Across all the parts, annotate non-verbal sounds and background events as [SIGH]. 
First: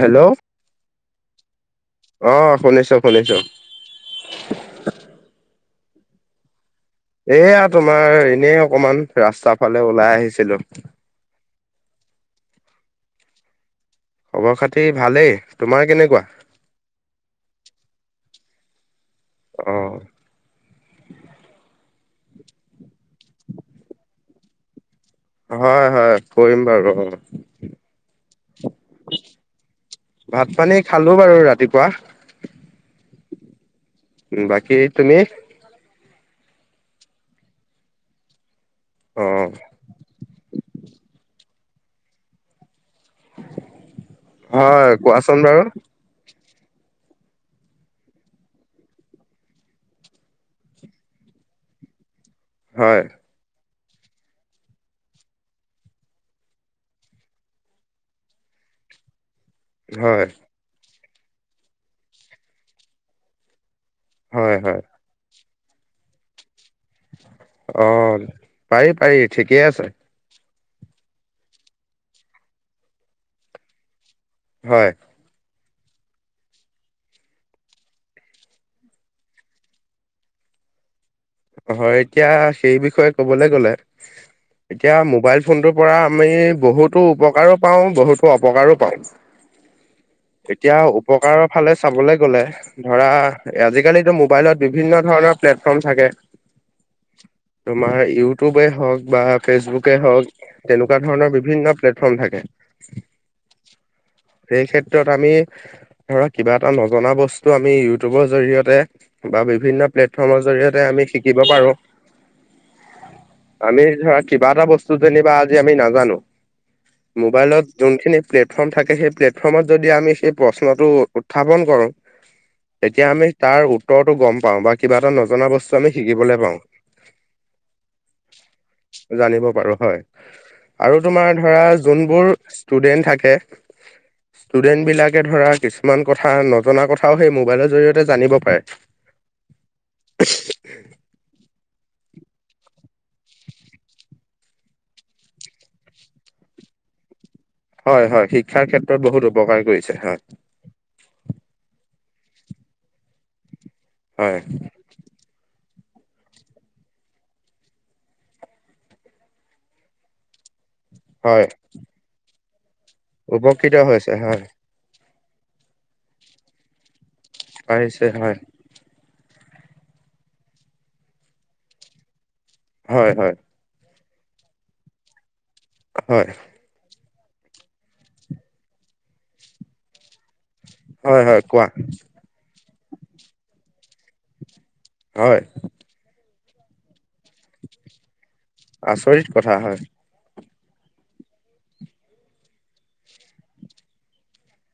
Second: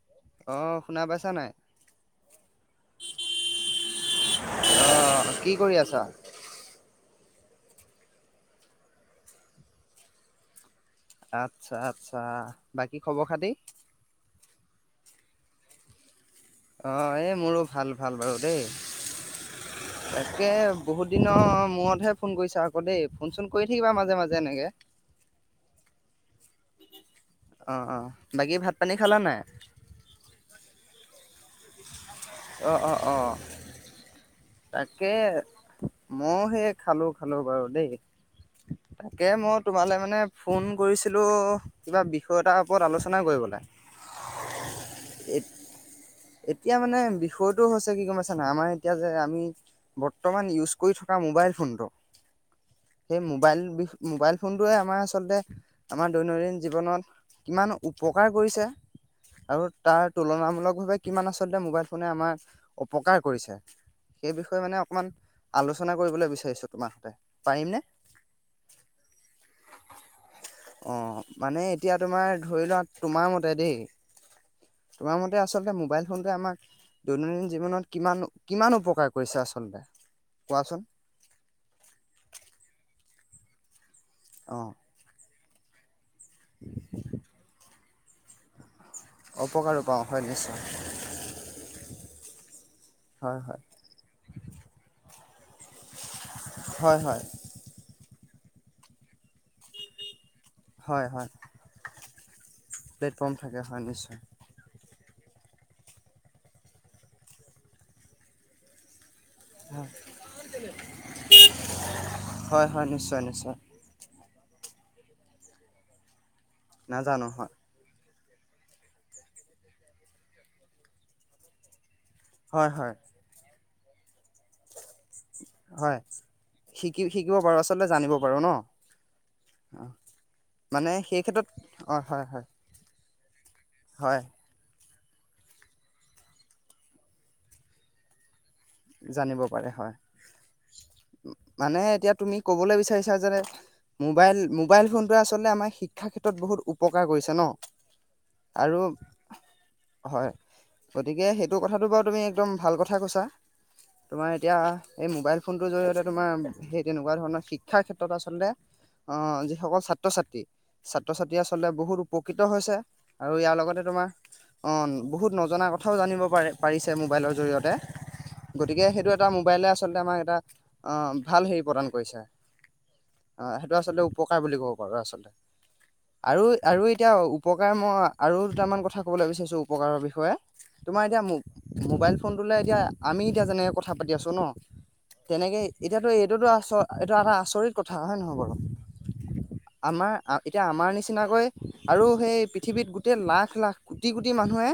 Hello. অ' শুনা পাইছা নাই? অ' শুনিছোঁ শুনিছোঁ। অ' কি কৰি আছা? এয়া তোমাৰ এনেই অকমান ৰাস্তাৰ ফালে ওলাই আহিছিলোঁ। আচ্ছা আচ্ছা। বাকী খবৰ খাতি? খবৰ খাতি ভালেই। তোমাৰ কেনেকুৱা? অঁ এই মোৰো ভাল ভাল বাৰু দেই। অ তাকে বহুত দিনৰ মূৰতহে ফোন কৰিছাঁ আকৌ দেই ফোন চোন কৰি থাকিবা মাজে মাজে এনেকে। হয় হয়। কৰিম বাৰু অ অ অ বাকী ভাত পানী খালা নাই? ভাত পানী খালোঁ বাৰু ৰাতিপুৱা। অঁ অঁ অঁ। বাকী তাকে তুমি মই সেই খালোঁ খালোঁ বাৰু দেই। অ তাকে মই তোমালৈ মানে ফোন কৰিছিলোঁ কিবা বিষয় এটা ওপৰত আলোচনা কৰিবলৈ। হয় কোৱাচোন বাৰু এতিয়া মানে বিষয়টো হৈছে কি গম পাইছা নাই আমাৰ এতিয়া যে আমি বৰ্তমান ইউজ কৰি থকা মোবাইল ফোনটো হয় সেই মোবাইল মোবাইল ফোনটোৱে আমাৰ আচলতে আমাৰ দৈনন্দিন জীৱনত কিমান উপকাৰ কৰিছে। আৰু তাৰ হয় তুলনামূলকভাৱে কিমান আচলতে মোবাইল ফোনে আমাৰ অপকাৰ কৰিছে। সেই হয় বিষয়ে মানে হয় অকণমান আলোচনা কৰিবলৈ বিচাৰিছোঁ তোমাৰ সতে। পাৰিমনে? অ পাৰি পাৰি ঠিকেই আছে। অ মানে এতিয়া তোমাৰ ধৰি লোৱা তোমাৰ মতে দেই। হয়। তোমাৰ মতে আচলতে মোবাইল ফোনটোৱে আমাৰ দৈনন্দিন জীৱনত কিমান কিমান উপ কাৰ কৰিছে আচলতে কোৱাচোন? হয় এতিয়া সেই বিষয়ে ক'বলৈ গ'লে অঁ এতিয়া মোবাইল ফোনটোৰ পৰা আমি বহুতো উপকাৰো পাওঁ বহুতো অপকাৰো পাওঁ। [UNINTELLIGIBLE] এতিয়া উপকাৰৰ ফালে চাবলে গ'লে ধৰা হয় হয় আজিকালিতো মোবাইলত বিভিন্ন ধৰণৰ প্লেটফৰ্ম থাকে। হয় হয়। তোমাৰ ইউটিউবে হওক বা ফেচবুকে হওক। তেনেকুৱা হয় হয় ধৰণৰ বিভিন্ন প্লেটফৰ্ম থাকে। প্লেটফৰ্ম থাকে হয় নিশ্চয় সেই ক্ষেত্ৰত আমি ধৰা কিবা এটা নজনা বস্তু আমি ইউটিউবৰ জৰিয়তে বা বিভিন্ন হয় প্লেটফৰ্মৰ জৰিয়তে আমি শিকিব পাৰো হয় হয় নিশ্চয় নিশ্চয়। আমি ধৰা কিবা এটা বস্তু যেনিবা আজি আমি নাজানো নাজানো হয় মোবাইলত যোনখিনি প্লেটফৰ্ম থাকে সেই প্লেটফৰ্মত যদি আমি সেই প্ৰশ্নটো উত্থাপন কৰোঁ হয় হয় তেতিয়া আমি তাৰ উত্তৰটো গম পাওঁ বা কিবা এটা নজনা বস্তু হয় শিকিবলৈ পাওঁ শিকি শিকিব পাৰোঁ আচলতে জানিব পাৰোঁ ন। জানিব পাৰোঁ অ, হয়। মানে আৰু সেই তোমাৰ ক্ষেত্ৰত ধৰা অ হয় যোনবোৰ হয় ষ্টুডেন্ট থাকে। হয়। ষ্টুডেন্ট বিলাকে ধৰা কিছুমান কথা নজনা কথাও সেই মোবাইলৰ জৰি়য়তে জানিব পাৰে। জানিব পাৰে হয়। মানে এতিয়া তুমি ক'বলৈ বিচাৰিছা যে মোবাইল মোবাইল ফোনটোৱে আচলতে আমাৰ শিক্ষা ক্ষেত্ৰত বহুত উপকাৰ কৰিছে ন। হয় হয় শিক্ষাৰ আৰু ক্ষেত্ৰত বহুত উপকাৰ কৰিছে হয়। গতিকে সেইটো কথাটো বাৰু তুমি একদম ভাল কথা কৈছা তোমাৰ হয় এতিয়া এই মোবাইল ফোনটোৰ জৰিয়তে তোমাৰ সেই তেনেকুৱা ধৰণৰ শিক্ষাৰ ক্ষেত্ৰত আচলতে আহ যিসকল ছাত্ৰ -ছাত্ৰী ছাত্ৰ -ছাত্ৰী হয় আচলতে বহুত উপকৃত হৈছে। আৰু ইয়াৰ উপকৃত লগতে হৈছে তোমাৰ হয় অ' বহুত নজনা কথাও জানিব পাৰি পাৰিছে মোবাইলৰ জৰিয়তে। পাৰিছে হয়। গতিকে সেইটো এটা মোবাইলে আচলতে আমাক এটা অ' ভাল হেৰি প্ৰদান কৰিছে। হয়, হয়। অ সেইটো আচলতে উপকাৰ বুলি ক'ব পাৰো আচলতে হয় আৰু আৰু এতিয়া উপকাৰ মই আৰু দুটামান কথা ক'বলৈ বিচাৰিছোঁ উপকাৰৰ বিষয়ে। তোমাৰ হয় এতিয়া হয় কোৱা মো-মোবাইল ফোন ফোনটোলে এতিয়া আমি এতিয়া যেনেকে কথা পাতি আছো ন। হয় তেনেকে এতিয়াতো এইটোতো আচ এইটো এটা আচৰিত কথা হয় নহয় বাৰু! আচৰিত কথা হয় আমাৰ এতিয়া আমাৰ নিচিনাকৈ আৰু সেই পৃথিৱীত গোটেই লাখ লাখ কোটি কোটি মানুহে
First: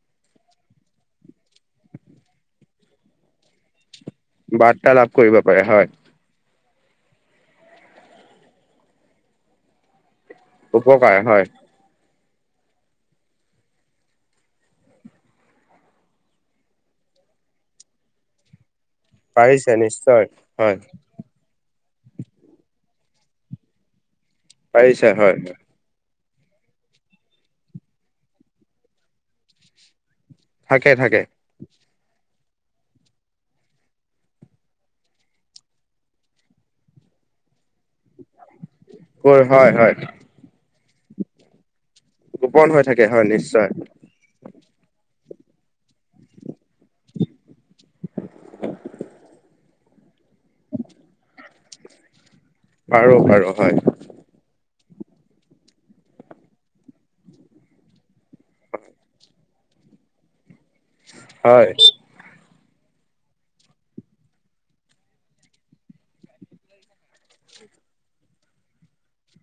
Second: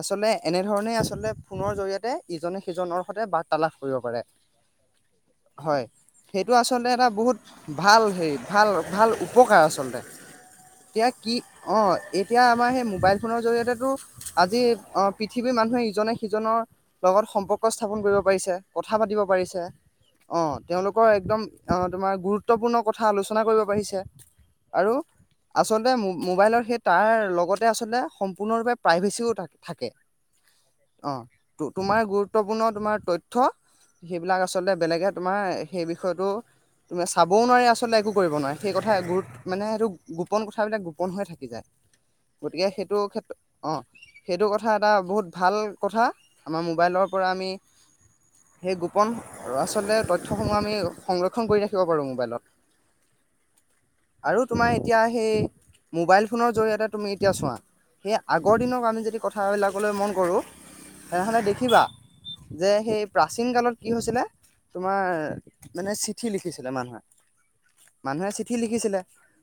আচলতে এনেধৰণেই আচলতে ফোনৰ জৰিয়তে ইজনে সিজনৰ সতে বাৰ্তালাপ কৰিব পাৰে। বাৰ্তা লাভ কৰিব পাৰে হয়। সেইটো আচলতে এটা বহুত ভাল হেৰি ভাল ভাল উপকাৰ আচলতে। এতিয়া উপকাৰ কি হয় অ' এতিয়া আমাৰ সেই মোবাইল ফোনৰ জৰিয়তেটো আজি অ' পৃথিৱীৰ মানুহে ইজনে সিজনৰ লগত সম্পৰ্ক স্থাপন কৰিব পাৰিছে। কথা পাতিব পাৰিছে। নিশ্চয় অ' হয় তেওঁলোকৰ একদম অ' তোমাৰ গুৰুত্বপূৰ্ণ কথা আলোচনা কৰিব পাৰিছে আৰু পাৰিছে হয় আচল লতে মোবাইলৰ সেই তাৰ লগতে আচলতে সম্পূৰ্ণৰূপে প্ৰাইভেচিও থা-থাকে। থাকে থাকে অ', তোমাৰ গুৰুত্বপূৰ্ণ তোমাৰ তথ্য সেইবিলাক আচলতে বেলেগে তোমাৰ সেই বিষয়টো তুমি চাবও নোৱাৰি আচলতে একো কৰিব নোৱাৰে। সেই কথা গুৰুত মানে হয় সেইটো হয় গোপন কথাবিলাক গোপন হৈ থাকি যায়। গোপন গতিকে হৈ সেইটো থাকে হয় ক্ষেত্ৰত নিশ্চয় অ' সেইটো কথা এটা বহুত ভাল কথা। আমাৰ মোবাইলৰ পৰা আমি সেই গোপন ল'ৰা ছোৱালীয়ে তথ তথ্যসমূহ আমি সংৰক্ষণ কৰি ৰাখিব পাৰোঁ মোবাইলত। পাৰো পাৰো হয়। আৰু তোমাৰ এতিয়া সেই মোবাইল ফোনৰ জৰিয়তে তুমি এতিয়া চোৱা। সেই আগৰ দিনৰ আমি যদি কথাবিলাকলৈ মন কৰো। তেনেহলে হয় দেখিবা যে সেই প্ৰাচীন কালত কি হৈছিলে। তোমাৰ মানে চিঠি লিখিছিলে মানুহে, মানুহে চিঠি লিখিছিলে।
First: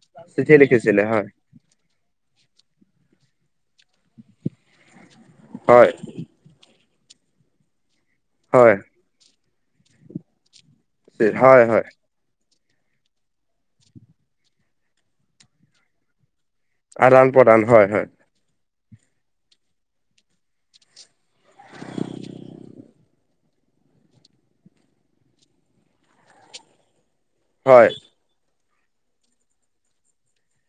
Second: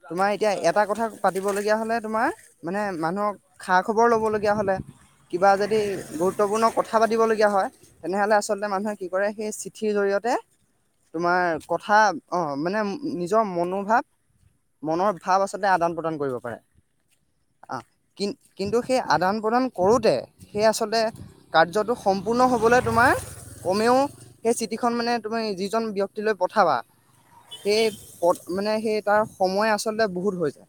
তোমাৰ এতিয়া চিঠি এটা কথা লিখিছিলে পাতি হয় পাতিব লগীয়া হ'লে তোমাৰ মানে মানুহক খা খবৰ ল'ব হ'লে কিবা যদি হয় গুৰুত্বপূৰ্ণ কথা পাতিবলগীয়া হয় তেনেহ'লে আচলতে হয় মানুহে কি কৰে সেই চিঠিৰ জৰিয়তে তোমাৰ হয় হয় কথা অ', মানে নিজৰ মনোভাৱ মনৰ ভাৱ আচলতে আদান প্ৰদান কৰিব পাৰে। আদান প্ৰদান আহ হয় হয়। কি কিন্তু সেই আদান প্ৰদান কৰোঁতে সেই আচলতে কাৰ্যটো সম্পূৰ্ণ হ'বলৈ তোমাৰ কমেও সেই চিটিখন মানে তুমি যিজন ব্যয়ক্তিলৈ পঠাবা। সেই হয় পথ মানে সেই তাৰ সময় আচলতে বহুত হৈ যায়।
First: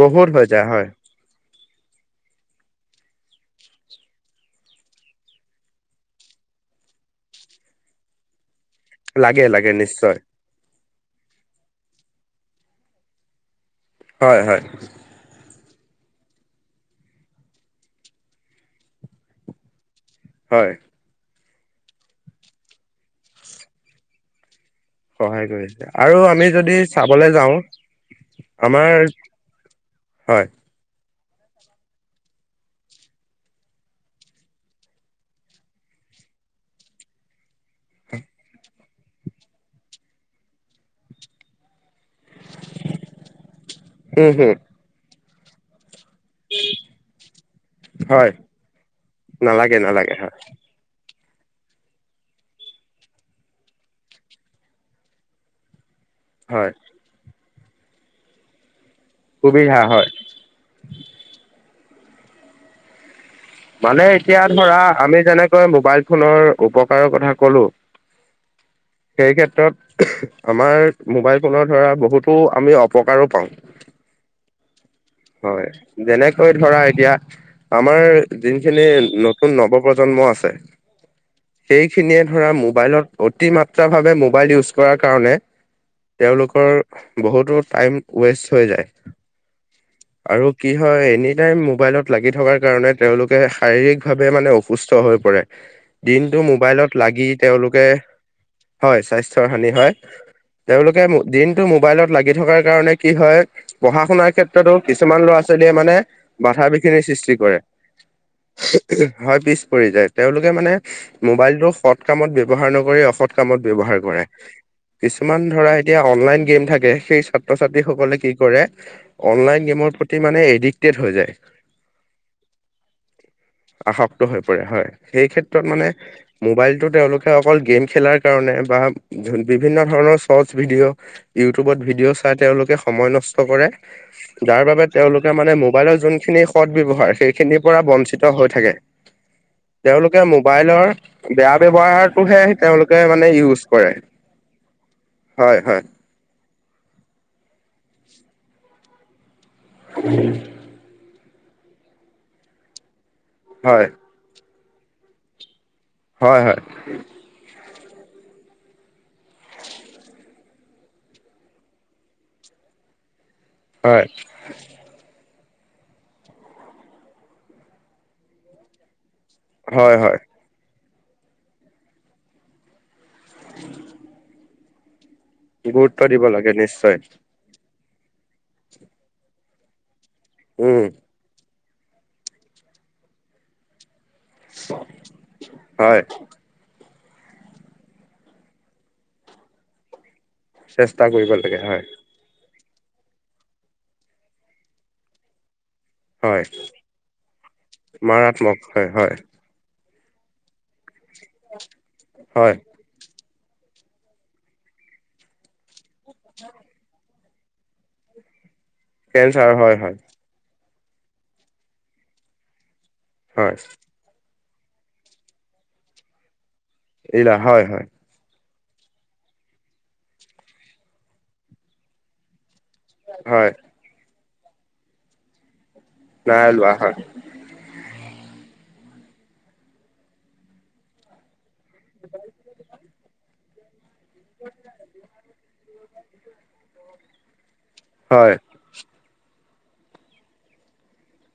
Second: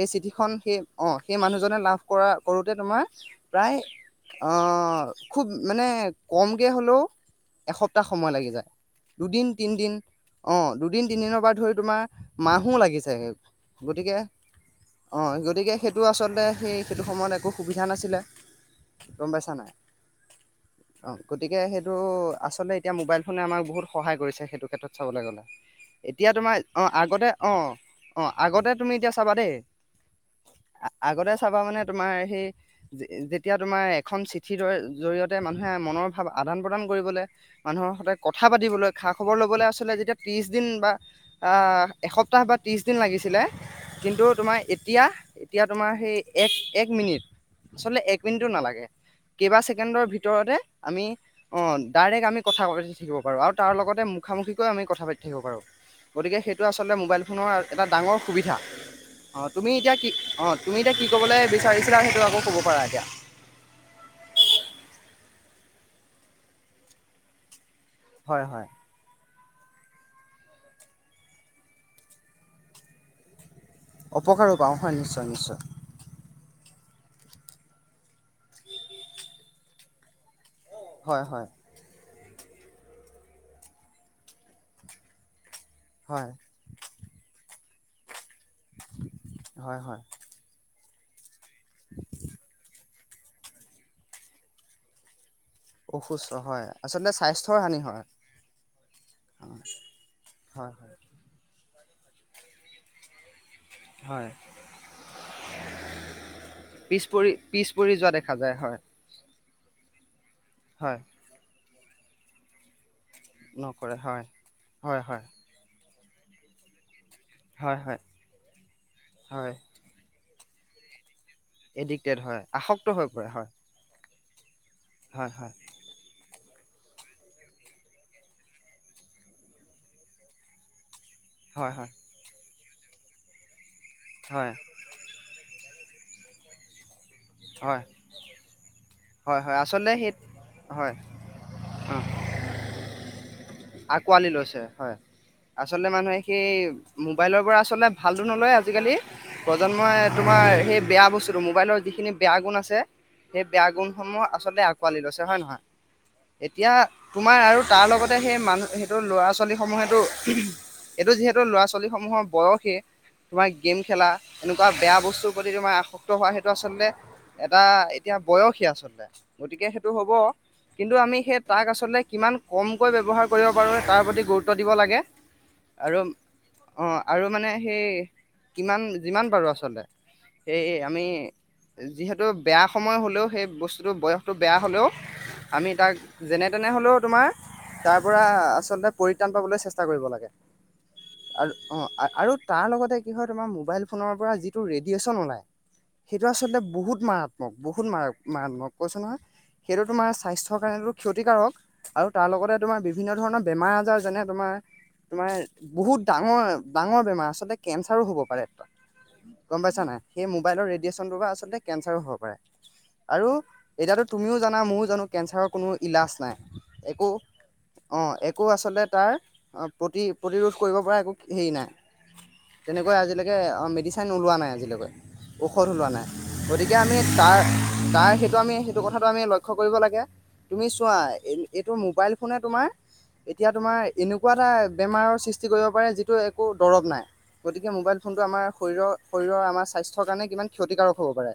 সেই বহুত হৈ চিঠিখনন যায় সেই হয় অ'। সেই মানুহজনে লাভ কৰা কৰোঁতে তোমাৰ প্ৰায় অ'। অ', খুব মানে কমকৈ হ'লেও এসপ্তাহ সময় লাগি যায়। লাগে দুদিন লাগে তিনিদিন নিশ্চয় অ' দুদিন তিনিদিনৰ পৰা ধৰি তোমাৰ মাহো লাগি যায়গে। গতিকে হয় হয় অ', গতিকে সেইটো আচলতে সেই সেইটো সময়ত একো সুবিধা নাছিলে, গম পাইছা নাই? হয় অ' গতিকে সেইটো আচলতে এতিয়া মোবাইল ফোনে আমাক বহুত সহায় কৰিছে সেইটো ক্ষেত্ৰত। চাবলৈ গ'লে। সহায় কৰিছে আৰু এতিয়া আমি তোমাৰ যদি অ' আগতে চাবলৈ যাওঁ অ' অ' আগতে তুমি আমাৰ এতিয়া চাবা দেই হয় আগতে চাবা মানে তোমাৰ সেই, যেতিয়া তোমাৰ এখন চিঠিৰ দৰে জৰিয়তে মানুহে মনৰ ভাৱ আদান-প্ৰদান কৰিবলৈ মানুহৰ সৈতে কথা পাতিবলৈ, খা-খবৰ লবলৈ আচলতে যেতিয়া ত্ৰিশ দিন বা আহ এসপ্তাহ বা ত্ৰিশ দিন লাগিছিলে, কিন্তু উম হম তোমাৰ এতিয়া-এতিয়া তোমাৰ সেই এক-এক মিনিট, আচলতে এক হয় মিনিটো নালাগে কেইবা নালাগে নালাগে হয় ওপৰতে আমি অ' ডাইৰেক্ট আমি কথা পাতি থাকিব পাৰোঁ, আৰু তাৰ লগতে মুখামুখিকৈ আমি কথা পাতি থাকিব পাৰোঁ। গতিকে সেইটো হয় আচলতে মোবাইল ফোনৰ এটা ডাঙৰ সুবিধা। অ' তুমি সুবিধা এতিয়া হয় কি অ' তুমি এতিয়া কি ক'বলে বিচাৰিছিলা সেইটো আকৌ ক'ব পাৰা এতিয়া মানে এতিয়া ধৰা আমি যেনেকৈ মোবাইল ফোনৰ উপকাৰৰ কথা কলোঁ। হয়-হয়। সেই ক্ষেত্ৰত আমাৰ মোবাইল ফোনৰ ধৰা বহুতো আমি অপকাৰো পাওঁ। অপকাৰো পাওঁ, হয় নিশ্চয়। নিশ্চয়। হয়। যেনেকৈ ধৰা এতিয়া আমাৰ যোনখিনি নতুন নৱ প্ৰজন্ম আছে। হয়-হয়। সেইখিনিয়ে ধৰা মোবাইলত অতি মাত্ৰা ভাৱে মোবাইল ইউজ কৰাৰ কাৰণে হয়, তেওঁলোকৰ বহুতো টাইম ওৱেষ্ট হৈ যায়। হয়-হয়। আৰু কি হয় এনি টাইম মোবাইলত লাগি থকাৰ কাৰণে তেওঁলোকে শাৰীৰিকভাৱে মানে অসুস্থ হৈ পৰে। অসুস্থ দিনটো হয়, মোবাইলত আচলতে লাগি স্বাস্থ্যৰ হানি তেওঁলোকে হয়। হয়, স্বাস্থ্যৰ হানি হয়। হয়, হয়। তেওঁলোকে দিনটো মোবাইলত লাগি থকাৰ কাৰণে কি হয় হয় পঢ়া-শুনাৰ ক্ষেত্ৰত ক্ষেত্ৰতো কিছুমান ল'ৰা-ছোৱালীয়ে মানে বাধা-বিঘিনি সৃষ্টি কৰে। উৰি যোৱা দেখা যায়। হয়, হয় পিছ পৰি যায়। তেওঁলোকে মানে হয়। মোবাইলটো সৎ কামত ব্যৱহাৰ নকৰি, অসৎ কামত নকৰে ব্যৱহাৰ কৰে। হয়, হয়, হয়, কিছুমান [UNINTELLIGIBLE] ধৰা এতিয়া অনলাইন গেম থাকে, সেই হয়, হয়, ছাত্ৰ-ছাত্ৰীসকলে কি কৰে? হয়। অনলাইন গেমৰ প্ৰতি মানে এডিকটেড হৈ যায়। এডিক্টেড হয়, আসক্ত হৈ পৰে হয়। আসক্ত হৈ পৰে হয়। সেই ক্ষেত্ৰত মানে মোবাইলটো তেওঁলোকে অকল গেম খেলাৰ কাৰণে বা বিভিন্ন ধৰণৰ ছটচ ভিডিঅ' হয় ইউটিউবত হয় ভিডিঅ' চাই তেওঁলোকে সময় নষ্ট কৰে। হয় যাৰ বাবে তেওঁলোকে মানে মোবাইলৰ যোনখিনি সৎত ব্যৱহাৰ সেইখিনিৰ পৰা হয় বঞ্চিত হৈ থাকে। হয় হয় আচলতে সেই তেওঁলোকে মোবাইলৰ হয় বেয়া ব্যৱহাৰটোহে তেওঁলোকে মানে ইউজ কৰে। আকোঁৱালি লৈছে হয়, হয় হয় আচলতে মানুহে সেই মোবাইলৰ পৰা আচলতে ভালটো নলয় আজিকালি প্ৰজন্মই তোমাৰ সেই বেয়া বস্তুটো, মোবাইলৰ যিখিনি বেয়া গুণ আছে। সেই বেয়া হয় গুণসমূহ আচলতে আঁকোৱালি লৈছে হয় নহয়, হয় হয় এতিয়া তোমাৰ আৰু তাৰ লগতে সেই মানুহ, সেইটো ল'ৰা-ছোৱালী সমূহেটো এইটো, যিহেতু ল'ৰা-ছোৱালীসমূহৰ বয়সে তোমাৰ গেম হয় খেলা এনেকুৱা, বেয়া বস্তুৰ প্ৰতি তোমাৰ আসক্ত হোৱা সেইটো আচলতে এটা এতিয়া বয়সেই আচলতে। গতিকে সেইটো হয় হ'ব, হয় কিন্তু আমি সেই টাক আচলতে কিমান কম কৈ ব্যৱহাৰ কৰিব পাৰো, তাৰ প্ৰতি গুৰুত্ব দিব লাগে। গুৰুত্ব আৰু দিব লাগে নিশ্চয় অ', আৰু মানে সেই কিমান যিমান পাৰোঁ আচলতে, সেই উম আমি যিহেতু বেয়া সময় হলেও, সেই বস্তুটো বয়স তো বেয়া হ'লেও, আমি তাক হয় যেনে-তেনে হ'লেও তোমাৰ তাৰ পৰা, আচলতে পৰিত্ৰাণ পাবলৈ চেষ্টা কৰিব লাগে চেষ্টা কৰিব আৰু লাগে হয় অ', আ, আৰু তাৰ লগতে কি হয়, তোমাৰ মোবাইল ফোনৰ পৰা যিটো ৰেডিয়েচন ওলায়। সেইটো হয় আচলতে বহুত মাৰাত্মক, বহুত মাৰ- মাৰাত্মক, হয় কৈছোঁ হয় নহয়, সেইটো তোমাৰ স্বাস্থ্যৰ কাৰণেতো ক্ষতিকাৰক আৰু তাৰ লগতে হয় তুম তোমাৰ বিভিন্ন ধৰণৰ বেমাৰ-আজাৰ যেনে তোমাৰ, তোমাৰ বহুত ডাঙৰ, ডাঙৰ বেমাৰ আচলতে কেঞ্চাৰো হ'ব পাৰে, কেঞ্চাৰ গম হয় পাইছা হয় নাই? সেই মোবাইলৰ ৰেডিয়েচনটোৰ পৰা আচলতে কেঞ্চাৰো হব পাৰে আৰু হয় এতিয়াতো তুমিও জানা ময়ো জানো কেঞ্চাৰৰ কোনো ইলাজ নাই, একো ইলা হয় হয় অ', এক কো আচলতে তাৰ, অ', প্ৰতি প্ৰতিৰোধ কৰিব পৰা একো হেৰি নাই তেনেকৈ আজিলেকে হয় অ', মেডিচিন ওলোৱা নাই আজিলকৈ, ঔষধ ওলোৱা নাই। লোৱা গতিকে হয় আমি তাৰ তাৰ, সেইটো আমি সেইটো কথাটো আমি লক্ষ্য কৰিব লাগে, তুমি চোৱা এই এইটো মোবাইল ফোনে তোমাৰ, এতিয়া তোমাৰ এনেকুৱা এটা, বেমাৰৰ সৃষ্টি কৰিব পাৰে যিটো একো দৰৱ নাই, গতিকে মোবাইল ফোনটো হয় আমাৰ শৰীৰৰ, শৰীৰৰ আমাৰ স্বাস্থ্যৰ কাৰণে কিমান ক্ষতিকাৰক হ'ব পাৰে,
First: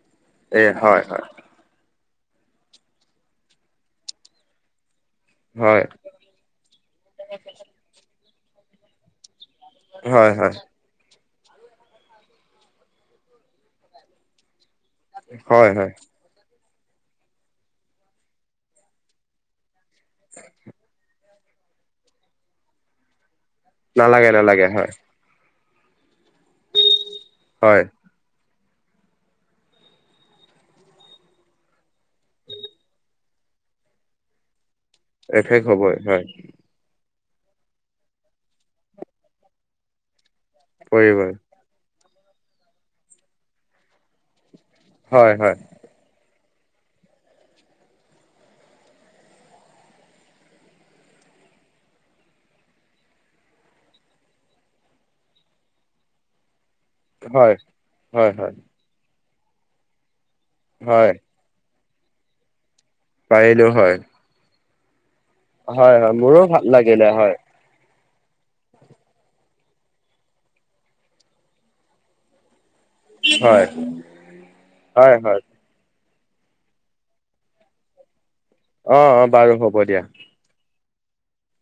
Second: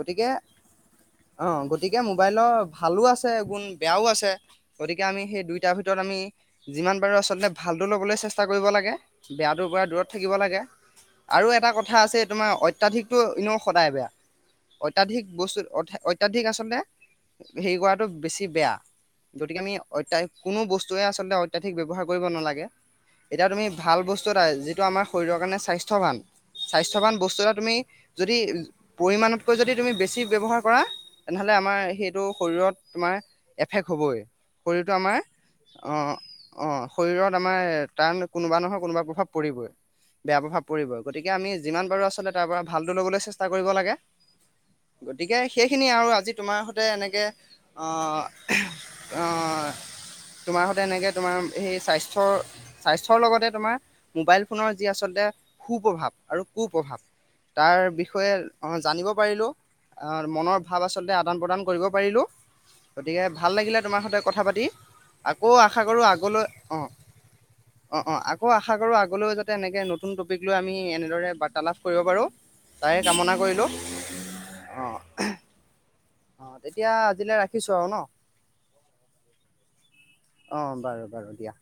গতিকে এ, হয়, হয়। অ', গতিকে মোবাইলৰ ভালো আছে গুণ, বেয়াও আছে, গতিকে আমি সেই দুইটাৰ হয় ভিতৰত আমি যিমান পাৰো আচলতে, ভালটো ল'বলৈ চেষ্টা কৰিব লাগে, বেয়াটো পৰা দূৰত হয় থাকিব হয় লাগে আৰু এটা কথা আছে তোমাৰ অত্যাধিকটো এনেও সদায় বেয়া। অত্যাধিক বস্তু হয় হয় অঠ্য অত্যাধিক আচলতে হেৰি কৰাটো বেছি বেয়া। গতিকে আমি অত্যা কোনো বস্তুৱে আচলতে অত্যাধিক ব্যৱহাৰ কৰিব নালাগে, এতিয়া তুমি ভাল বস্তু নালাগে এটা, নালাগে যিটো হয় আমাৰ শৰীৰৰ কাৰণে স্বাস্থ্যৱান, স্বাস্থ্যৱান বস্তু এটা তুমি হয় যদি, পৰিমাণতকৈ যদি তুমি বেছি ব্যৱহাৰ কৰা। তেনেহ'লে, আমাৰ সেইটো শৰীৰত তোমাৰ এফেক্ট হ'বই। শৰীৰটো আমাৰ এফেক্ট হ'বই অ' হয় অ', শৰীৰত আমাৰ তাৰ মানে কোনোবা নহয় কোনোবা প্ৰভাৱ পৰিবই বেয়া প্ৰভাৱ পৰিবই গতিকে আমি যিমান পাৰোঁ, আচলতে তাৰপৰা ভালটো ল'বলৈ চেষ্টা কৰিব লাগে। হয় গতিকে হয় সেইখিনি আৰু আজি তোমাৰ সৈতে এনেকে অ' অ', তোমাৰ সতে এনেকে তোমাৰ সেই স্বাস্থ্যৰ স্বাস্থ্যৰ লগতে, তোমাৰ মোবাইল ফোনৰ যি আচলতে সু প্ৰভাৱ আৰু কু প্ৰভাৱ হয় তাৰ বিষয়ে হয় হয় অ', জ জানিব পাৰিলোঁ, আ মনৰ ভাৱ হয় আচলতে আদান প্ৰদান কৰিব পাৰিলোঁ। গতিকে, ভাল পাৰিলেও লাগিলে হয় তোমাৰ সৈতে কথা পাতি, আকৌ আশা হয় কৰোঁ হয় মোৰো আগলৈ ভাল অ' লাগিলে হয় অ', অ', আকৌ আশা কৰোঁ আগলৈও যাতে, এনেকৈ, নতুন টপিক লৈ আমি এনেদৰে বাৰ্তালাপ কৰিব পাৰোঁ। তায়ে কামনা হয় কৰিলোঁ অ'। হয় হয় অ' তেতিয়া আজিলে ৰাখিছো আৰু ন'। অ', অ', বাৰু হ'ব দিয়া। অ' বাৰু বাৰু দিয়া।